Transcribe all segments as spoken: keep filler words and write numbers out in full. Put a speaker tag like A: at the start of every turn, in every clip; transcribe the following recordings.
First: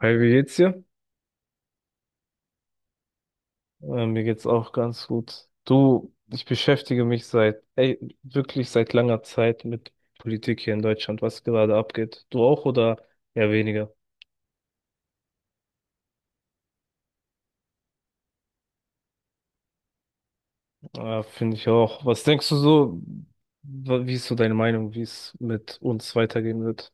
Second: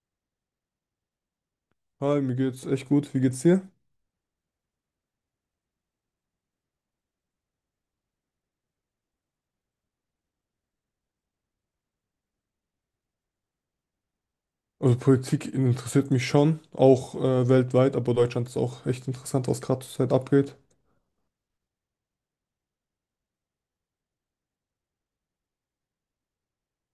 A: Hi, wie geht's dir?
B: Hi, mir geht's echt gut. Wie geht's dir?
A: Äh, mir geht's auch ganz gut. Du, ich beschäftige mich seit, ey, wirklich seit langer Zeit mit Politik hier in Deutschland, was gerade abgeht. Du auch oder eher weniger?
B: Also Politik interessiert mich schon, auch äh, weltweit, aber Deutschland ist auch echt interessant, was gerade zurzeit abgeht.
A: Äh, finde ich auch. Was denkst du so, wa- wie ist so deine Meinung, wie es mit uns weitergehen wird?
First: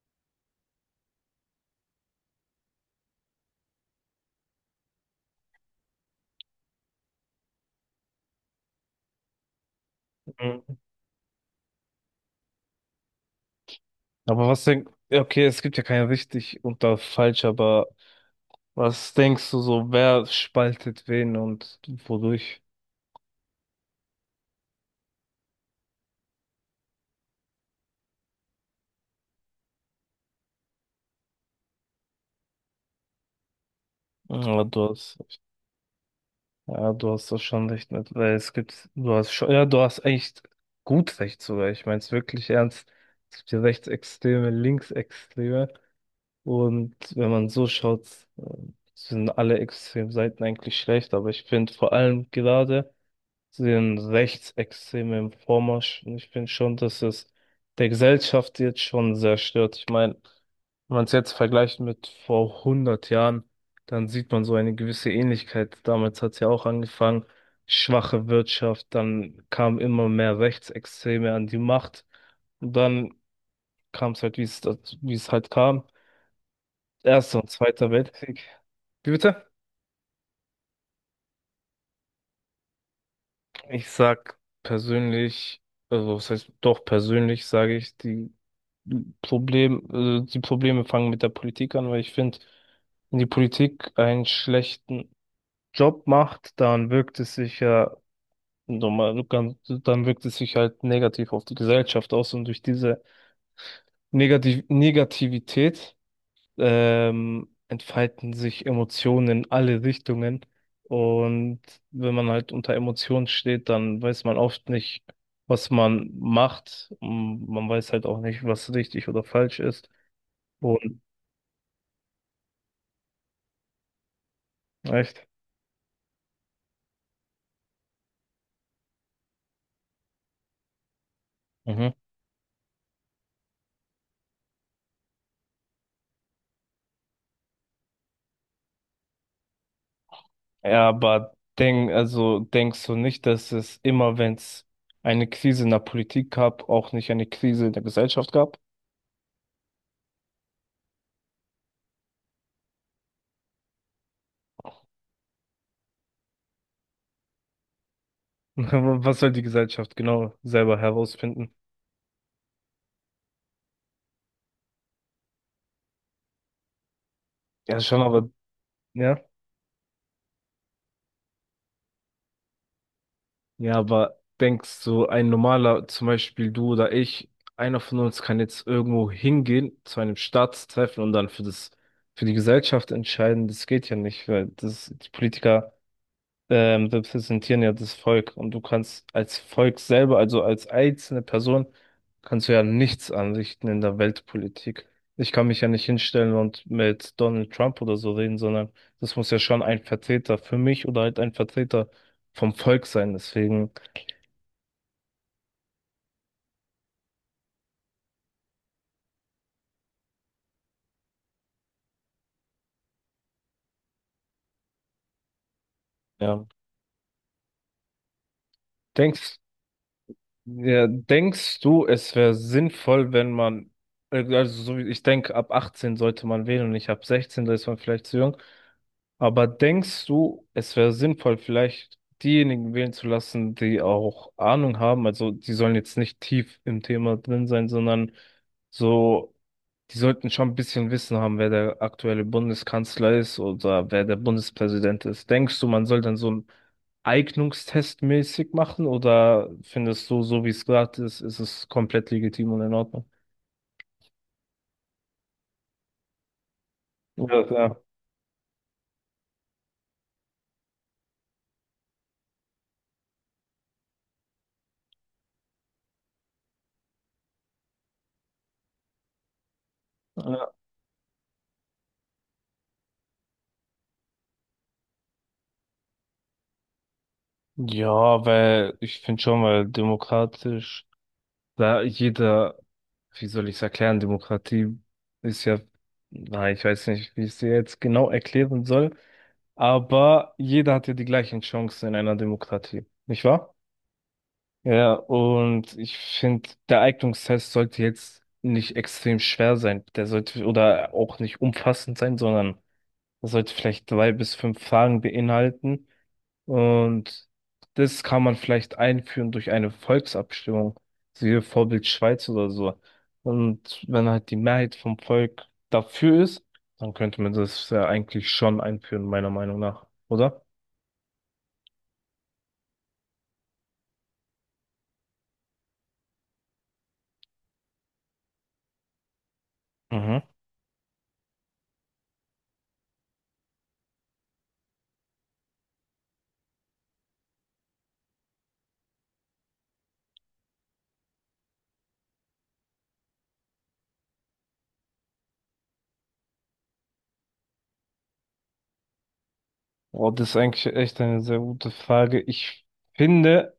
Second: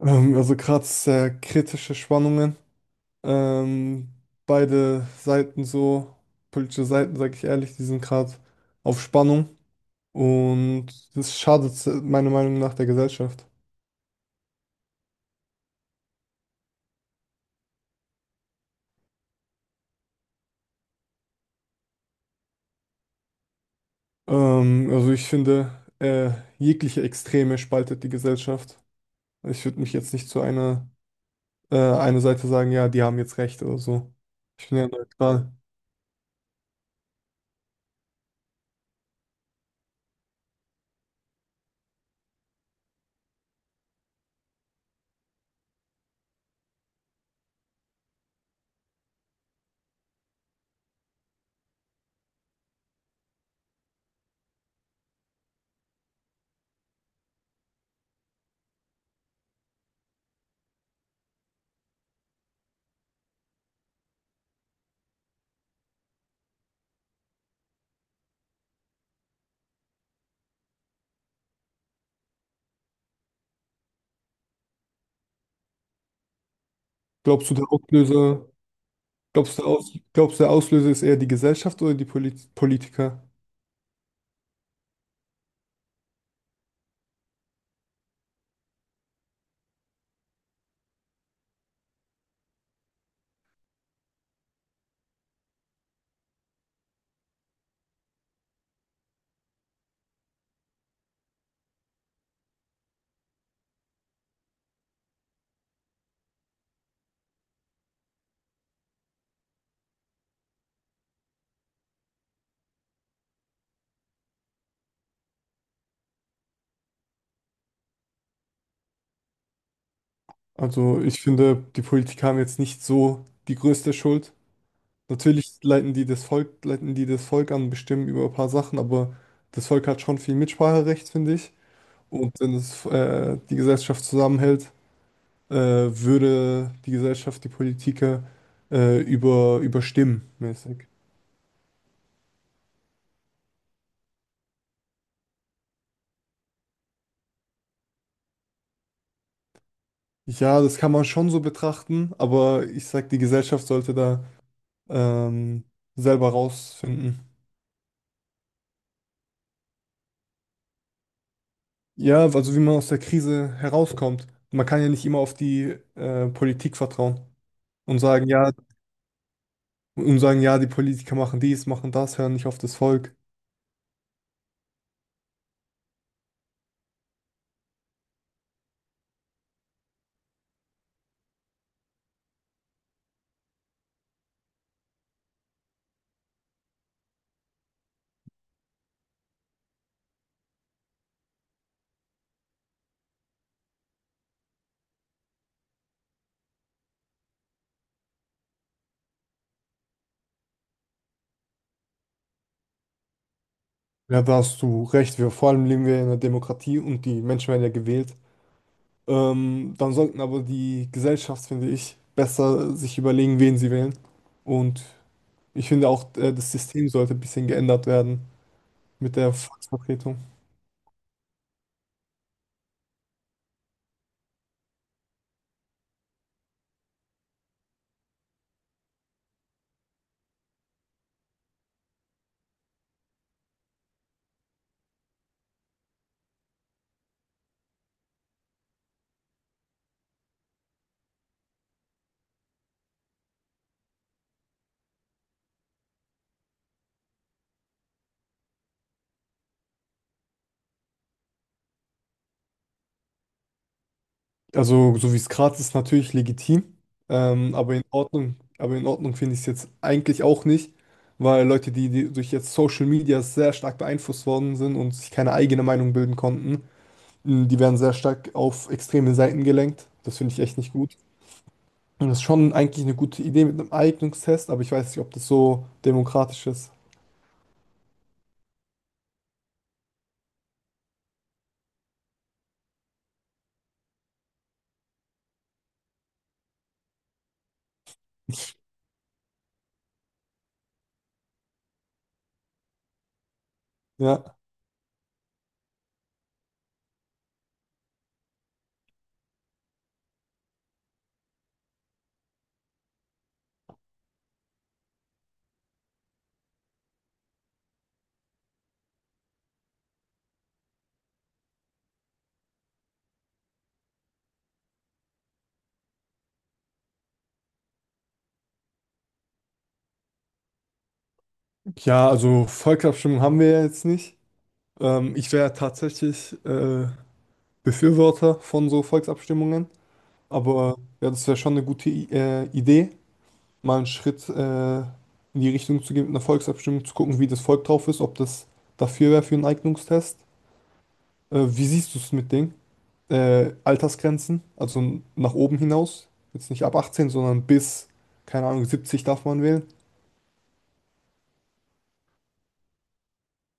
B: Ähm, also gerade sehr kritische Spannungen. Ähm, Beide Seiten so, politische Seiten, sage ich ehrlich, die sind gerade auf Spannung
A: Mhm.
B: und das schadet se- meiner Meinung nach der Gesellschaft.
A: Aber was denkst, okay, es gibt ja kein richtig und da falsch, aber was denkst du so, wer spaltet wen und wodurch?
B: Ähm, also ich finde, äh, jegliche Extreme spaltet die Gesellschaft. Ich würde mich jetzt nicht zu einer äh, eine Seite sagen, ja, die haben jetzt recht oder so.
A: Ja,
B: Ich bin
A: du
B: ja
A: hast.
B: neutral.
A: Ja, du hast das schon recht mit, weil es gibt, du hast schon, ja, du hast echt gut recht sogar. Ich meine es wirklich ernst. Es gibt ja Rechtsextreme, Linksextreme. Und wenn man so schaut, äh, sind alle Extremseiten eigentlich schlecht. Aber ich finde vor allem gerade den rechtsextremen Vormarsch. Und ich finde schon, dass es der Gesellschaft jetzt schon sehr stört. Ich meine, wenn man es jetzt vergleicht mit vor hundert Jahren, dann sieht man so eine gewisse Ähnlichkeit. Damals hat es ja auch angefangen, schwache Wirtschaft, dann kamen immer mehr Rechtsextreme an die Macht. Und dann kam es halt, wie es, wie es halt kam. Erster und
B: Glaubst du, der
A: Zweiter Weltkrieg.
B: Auslöser,
A: Wie bitte?
B: glaubst du, der Aus, Glaubst du, der Auslöser ist eher die Gesellschaft oder die Polit Politiker?
A: Ich sag persönlich, also was heißt doch persönlich, sage ich, die Problem, äh, die Probleme fangen mit der Politik an, weil ich finde, wenn die Politik einen schlechten Job macht, dann wirkt es sich ja normal, ganz- dann wirkt es sich halt negativ auf die Gesellschaft aus und durch diese Negativ Negativität ähm, entfalten sich Emotionen in alle Richtungen. Und wenn man halt unter Emotionen steht, dann weiß man oft nicht, was man macht. Und man weiß halt auch nicht, was richtig oder falsch ist.
B: Also ich finde, die Politiker haben jetzt nicht so die größte Schuld.
A: Echt?
B: Natürlich leiten die das Volk, leiten die das Volk an, bestimmen über ein paar Sachen, aber das Volk hat schon viel Mitspracherecht, finde ich.
A: Mhm.
B: Und wenn es äh, die Gesellschaft zusammenhält, äh, würde die Gesellschaft die Politiker äh, über, überstimmen, mäßig.
A: Ja, aber denk, also denkst du nicht, dass es immer, wenn es eine Krise in der Politik gab, auch nicht eine Krise in der Gesellschaft gab?
B: Ja, das kann man schon so betrachten, aber ich sag, die Gesellschaft sollte da ähm, selber rausfinden.
A: Was soll die Gesellschaft genau selber herausfinden?
B: Ja, also wie man aus der Krise herauskommt. Man kann ja nicht immer auf die äh, Politik vertrauen
A: Ja,
B: und
A: schon,
B: sagen,
A: aber.
B: ja,
A: Ja?
B: und sagen, ja, die Politiker machen dies, machen das, hören nicht auf das Volk.
A: Ja, aber denkst du, ein normaler, zum Beispiel du oder ich, einer von uns kann jetzt irgendwo hingehen zu einem Staatstreffen und dann für das, für die Gesellschaft entscheiden? Das geht ja nicht, weil das, die Politiker ähm, repräsentieren ja das Volk und du kannst als Volk selber, also als einzelne Person, kannst du ja nichts anrichten in der Weltpolitik. Ich kann mich ja nicht hinstellen und mit Donald Trump oder so reden, sondern das muss ja schon ein Vertreter für mich oder halt ein Vertreter vom Volk sein. Deswegen,
B: Ja, da hast du recht. Wir, vor allem leben wir in einer Demokratie und die Menschen werden ja gewählt. Ähm, dann sollten aber die Gesellschaft, finde ich, besser sich überlegen, wen sie wählen. Und ich finde auch, äh,
A: ja,
B: das System sollte ein bisschen geändert werden, mit der
A: denkst,
B: Volksvertretung.
A: ja, denkst du, es wäre sinnvoll, wenn man, äh, also so wie ich denke, ab achtzehn sollte man wählen und nicht ab sechzehn, da ist man vielleicht zu jung. Aber denkst du, es wäre sinnvoll, vielleicht diejenigen wählen zu lassen, die auch Ahnung haben? Also die sollen jetzt nicht tief im Thema drin sein, sondern so, die sollten schon ein bisschen Wissen haben, wer der aktuelle Bundeskanzler ist oder wer der Bundespräsident ist. Denkst du, man soll dann so einen Eignungstest mäßig machen oder findest du, so wie es gerade ist, ist es komplett legitim und in Ordnung?
B: Also, so wie es gerade ist, natürlich legitim,
A: Ja,
B: ähm, aber
A: klar.
B: in Ordnung, aber in Ordnung finde ich es jetzt eigentlich auch nicht, weil Leute, die, die durch jetzt Social Media sehr stark beeinflusst worden sind und sich keine eigene Meinung bilden konnten, mh, die werden sehr stark auf extreme Seiten gelenkt. Das finde ich
A: Ja,
B: echt nicht gut. Und das ist schon eigentlich eine gute Idee mit einem Eignungstest, aber ich weiß nicht, ob das so demokratisch ist.
A: ja, weil ich finde schon, weil demokratisch. Da jeder, wie soll ich es erklären, Demokratie ist ja, na, ich weiß nicht, wie ich es dir jetzt genau erklären soll, aber jeder hat ja die gleichen Chancen in einer Demokratie, nicht wahr?
B: Ja.
A: Ja, und ich finde, der Eignungstest sollte jetzt nicht extrem schwer sein. Der sollte oder auch nicht umfassend sein, sondern er sollte vielleicht drei bis fünf Fragen beinhalten, und das kann man vielleicht einführen durch eine Volksabstimmung, so wie Vorbild Schweiz oder so. Und wenn halt die Mehrheit vom Volk dafür ist, dann könnte man das ja eigentlich schon einführen, meiner Meinung nach, oder?
B: Ja, also Volksabstimmung haben wir ja jetzt nicht. Ähm, ich wäre tatsächlich äh, Befürworter von so Volksabstimmungen.
A: Mhm.
B: Aber ja, das wäre schon eine gute I äh, Idee, mal einen Schritt äh, in die Richtung zu gehen mit einer Volksabstimmung, zu gucken, wie das Volk drauf ist, ob das dafür wäre für einen Eignungstest. Äh, wie siehst du es mit Ding? Äh, Altersgrenzen, also n- nach oben hinaus. Jetzt nicht ab achtzehn, sondern bis, keine Ahnung, siebzig darf man wählen.
A: Oh, das ist eigentlich echt eine sehr gute Frage. Ich finde,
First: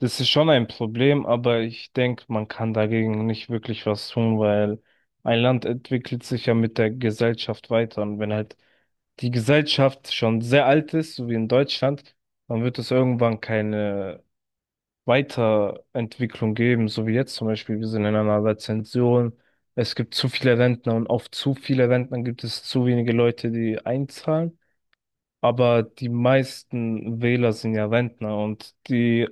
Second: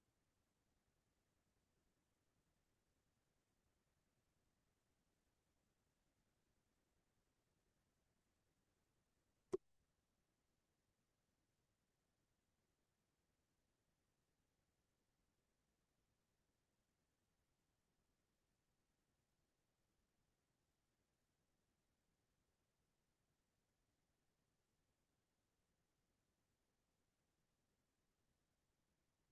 A: das ist schon ein Problem, aber ich denke, man kann dagegen nicht wirklich was tun, weil ein Land entwickelt sich ja mit der Gesellschaft weiter. Und wenn halt die Gesellschaft schon sehr alt ist, so wie in Deutschland, dann wird es irgendwann keine Weiterentwicklung geben, so wie jetzt zum Beispiel. Wir sind in einer Rezession. Es gibt zu viele Rentner und auf zu viele Rentner gibt es zu wenige Leute, die einzahlen. Aber die meisten Wähler sind ja Rentner und die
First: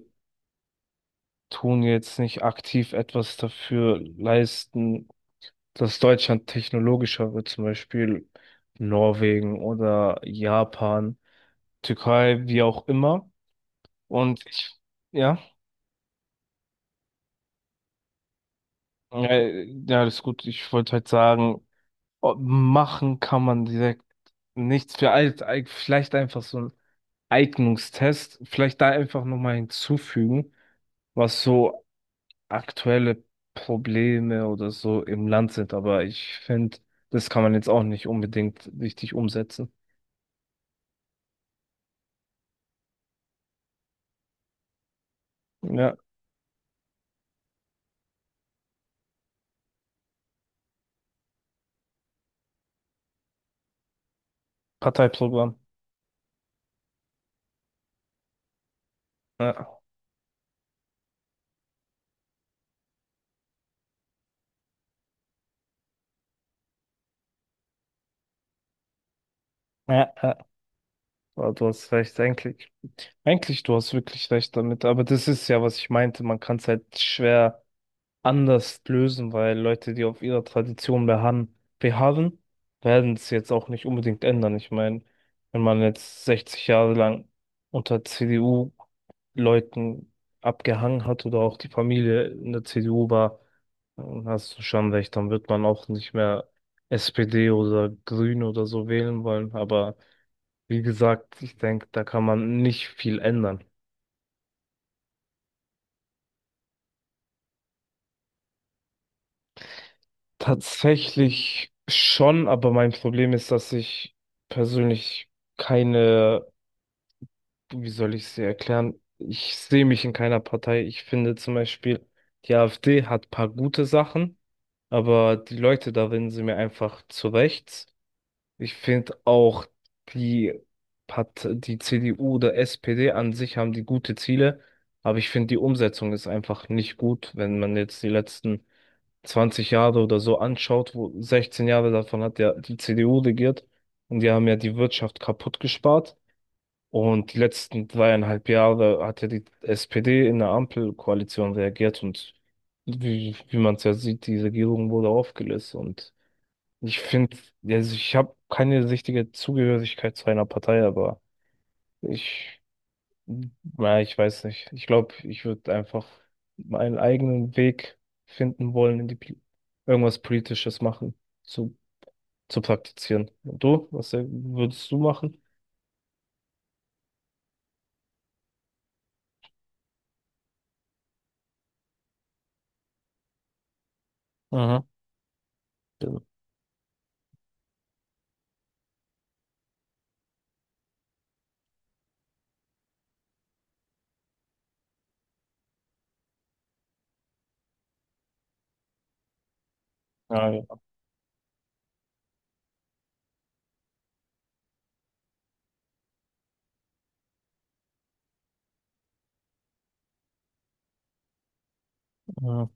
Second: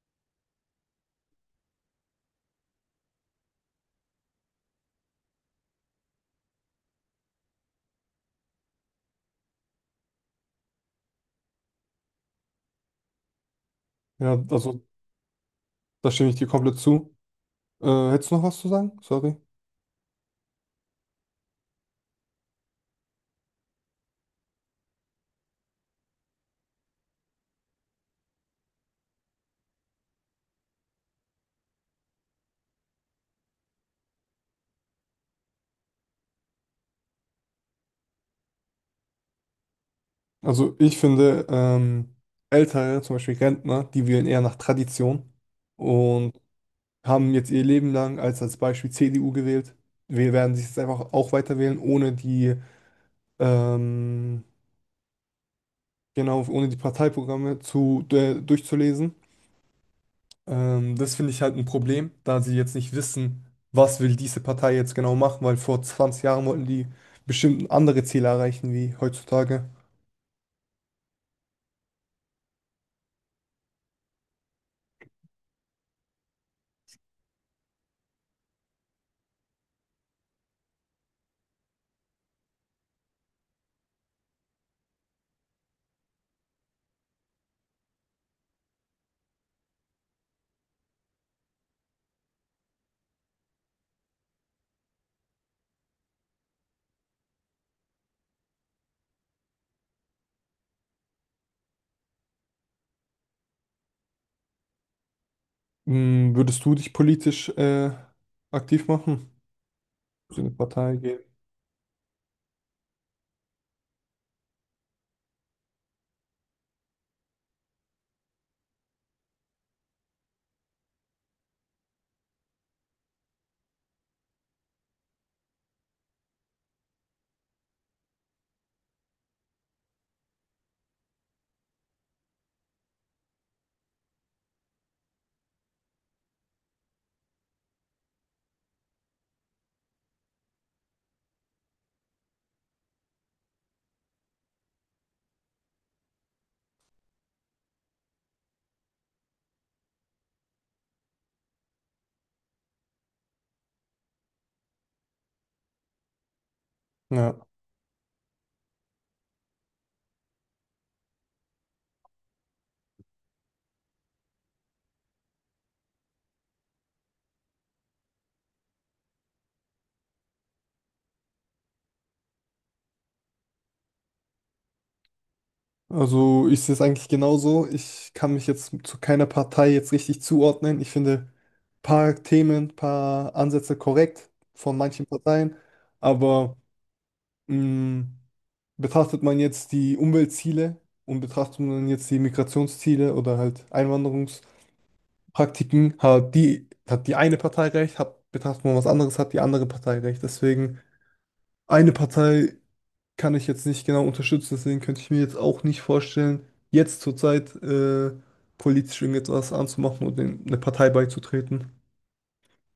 A: tun jetzt nicht aktiv etwas dafür leisten, dass Deutschland technologischer wird, zum Beispiel Norwegen oder Japan, Türkei, wie auch immer.
B: Ja,
A: Und ich,
B: also
A: ja,
B: da stimme ich dir komplett zu. Äh, hättest du noch was zu sagen? Sorry.
A: äh, ja, das ist gut. Ich wollte halt sagen, oh, machen kann man direkt nichts für alt, eig- vielleicht einfach so ein Eignungstest, vielleicht da einfach nochmal hinzufügen, was so aktuelle Probleme oder so im Land sind, aber ich finde, das kann man jetzt auch nicht unbedingt richtig umsetzen.
B: Also ich finde, ähm, Ältere, zum Beispiel Rentner, die wählen eher nach Tradition
A: Ja.
B: und haben jetzt ihr Leben lang als, als Beispiel C D U gewählt. Wir werden sich jetzt einfach auch weiter wählen, ohne die, ähm,
A: Parteiprogramm.
B: genau, ohne die Parteiprogramme zu, äh, durchzulesen.
A: Ja,
B: Ähm, das finde ich halt ein Problem, da sie jetzt nicht wissen, was will diese Partei jetzt genau machen, weil vor zwanzig Jahren wollten die bestimmt andere Ziele erreichen wie heutzutage.
A: ja, ja. Aber du hast recht, eigentlich. Eigentlich, du hast wirklich recht damit, aber das ist ja, was ich meinte, man kann es halt schwer anders lösen, weil Leute, die auf ihrer Tradition beharren, beharren, werden es jetzt auch nicht unbedingt ändern. Ich meine, wenn man jetzt sechzig Jahre lang unter C D U-Leuten abgehangen hat oder auch die Familie in der C D U war, dann hast du schon recht, dann wird man auch nicht mehr S P D oder Grün oder so wählen wollen. Aber wie gesagt, ich denke, da kann man nicht viel ändern.
B: Hm, würdest du dich politisch, äh, aktiv machen? Für eine Partei gehen.
A: Tatsächlich schon, aber mein Problem ist, dass ich persönlich keine, wie soll ich sie erklären? Ich sehe mich in keiner Partei. Ich finde zum Beispiel, die A F D hat paar gute Sachen, aber die Leute darin sind mir einfach zu rechts. Ich finde auch die Part die C D U oder S P D an sich haben die gute Ziele, aber ich finde die Umsetzung ist einfach nicht gut, wenn man jetzt die letzten zwanzig Jahre oder so anschaut, wo sechzehn Jahre davon hat ja die C D U regiert und die haben ja die Wirtschaft kaputt gespart. Und die letzten dreieinhalb Jahre hat ja die S P D in der Ampelkoalition reagiert und wie, wie man es ja sieht, die Regierung wurde aufgelöst. Und ich
B: Ja,
A: finde, also ich habe keine richtige Zugehörigkeit zu einer Partei, aber ich, ja, ich weiß nicht. Ich glaube, ich würde einfach meinen eigenen Weg finden wollen, in die Pol- irgendwas Politisches machen, zu, zu praktizieren. Und du? Was äh, würdest du machen?
B: also ich sehe es eigentlich genauso. Ich kann mich jetzt zu keiner Partei jetzt richtig zuordnen. Ich finde ein paar Themen, ein paar Ansätze korrekt von
A: Mhm.
B: manchen Parteien,
A: Genau.
B: aber mh, betrachtet man jetzt die Umweltziele und betrachtet man jetzt die Migrationsziele oder halt Einwanderungspraktiken, hat die, hat die eine Partei recht, hat, betrachtet man was anderes, hat die andere Partei recht.
A: Ja, ja.
B: Deswegen eine Partei kann ich jetzt nicht genau unterstützen, deswegen könnte ich mir jetzt auch nicht vorstellen, jetzt zurzeit äh, politisch irgendetwas anzumachen und in eine Partei beizutreten.
A: Mhm.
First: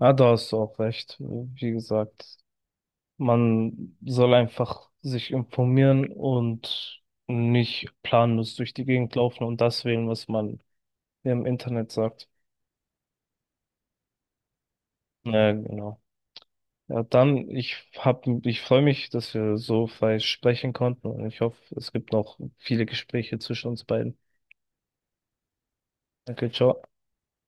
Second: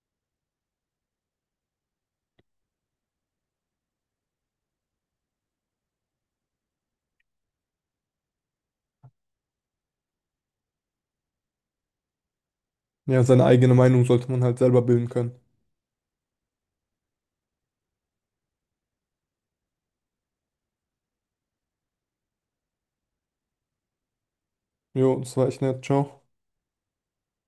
A: Ja, da hast du auch recht. Wie gesagt, man soll einfach sich informieren und nicht planlos durch die Gegend laufen und das wählen, was man im Internet sagt.
B: Ja, seine eigene Meinung sollte man halt selber bilden können.
A: Ja, genau. Ja, dann, ich hab, ich freue mich, dass wir so frei sprechen konnten und ich hoffe, es gibt noch viele Gespräche zwischen uns beiden.
B: Jo, das war echt nett. Ciao.
A: Danke, ciao.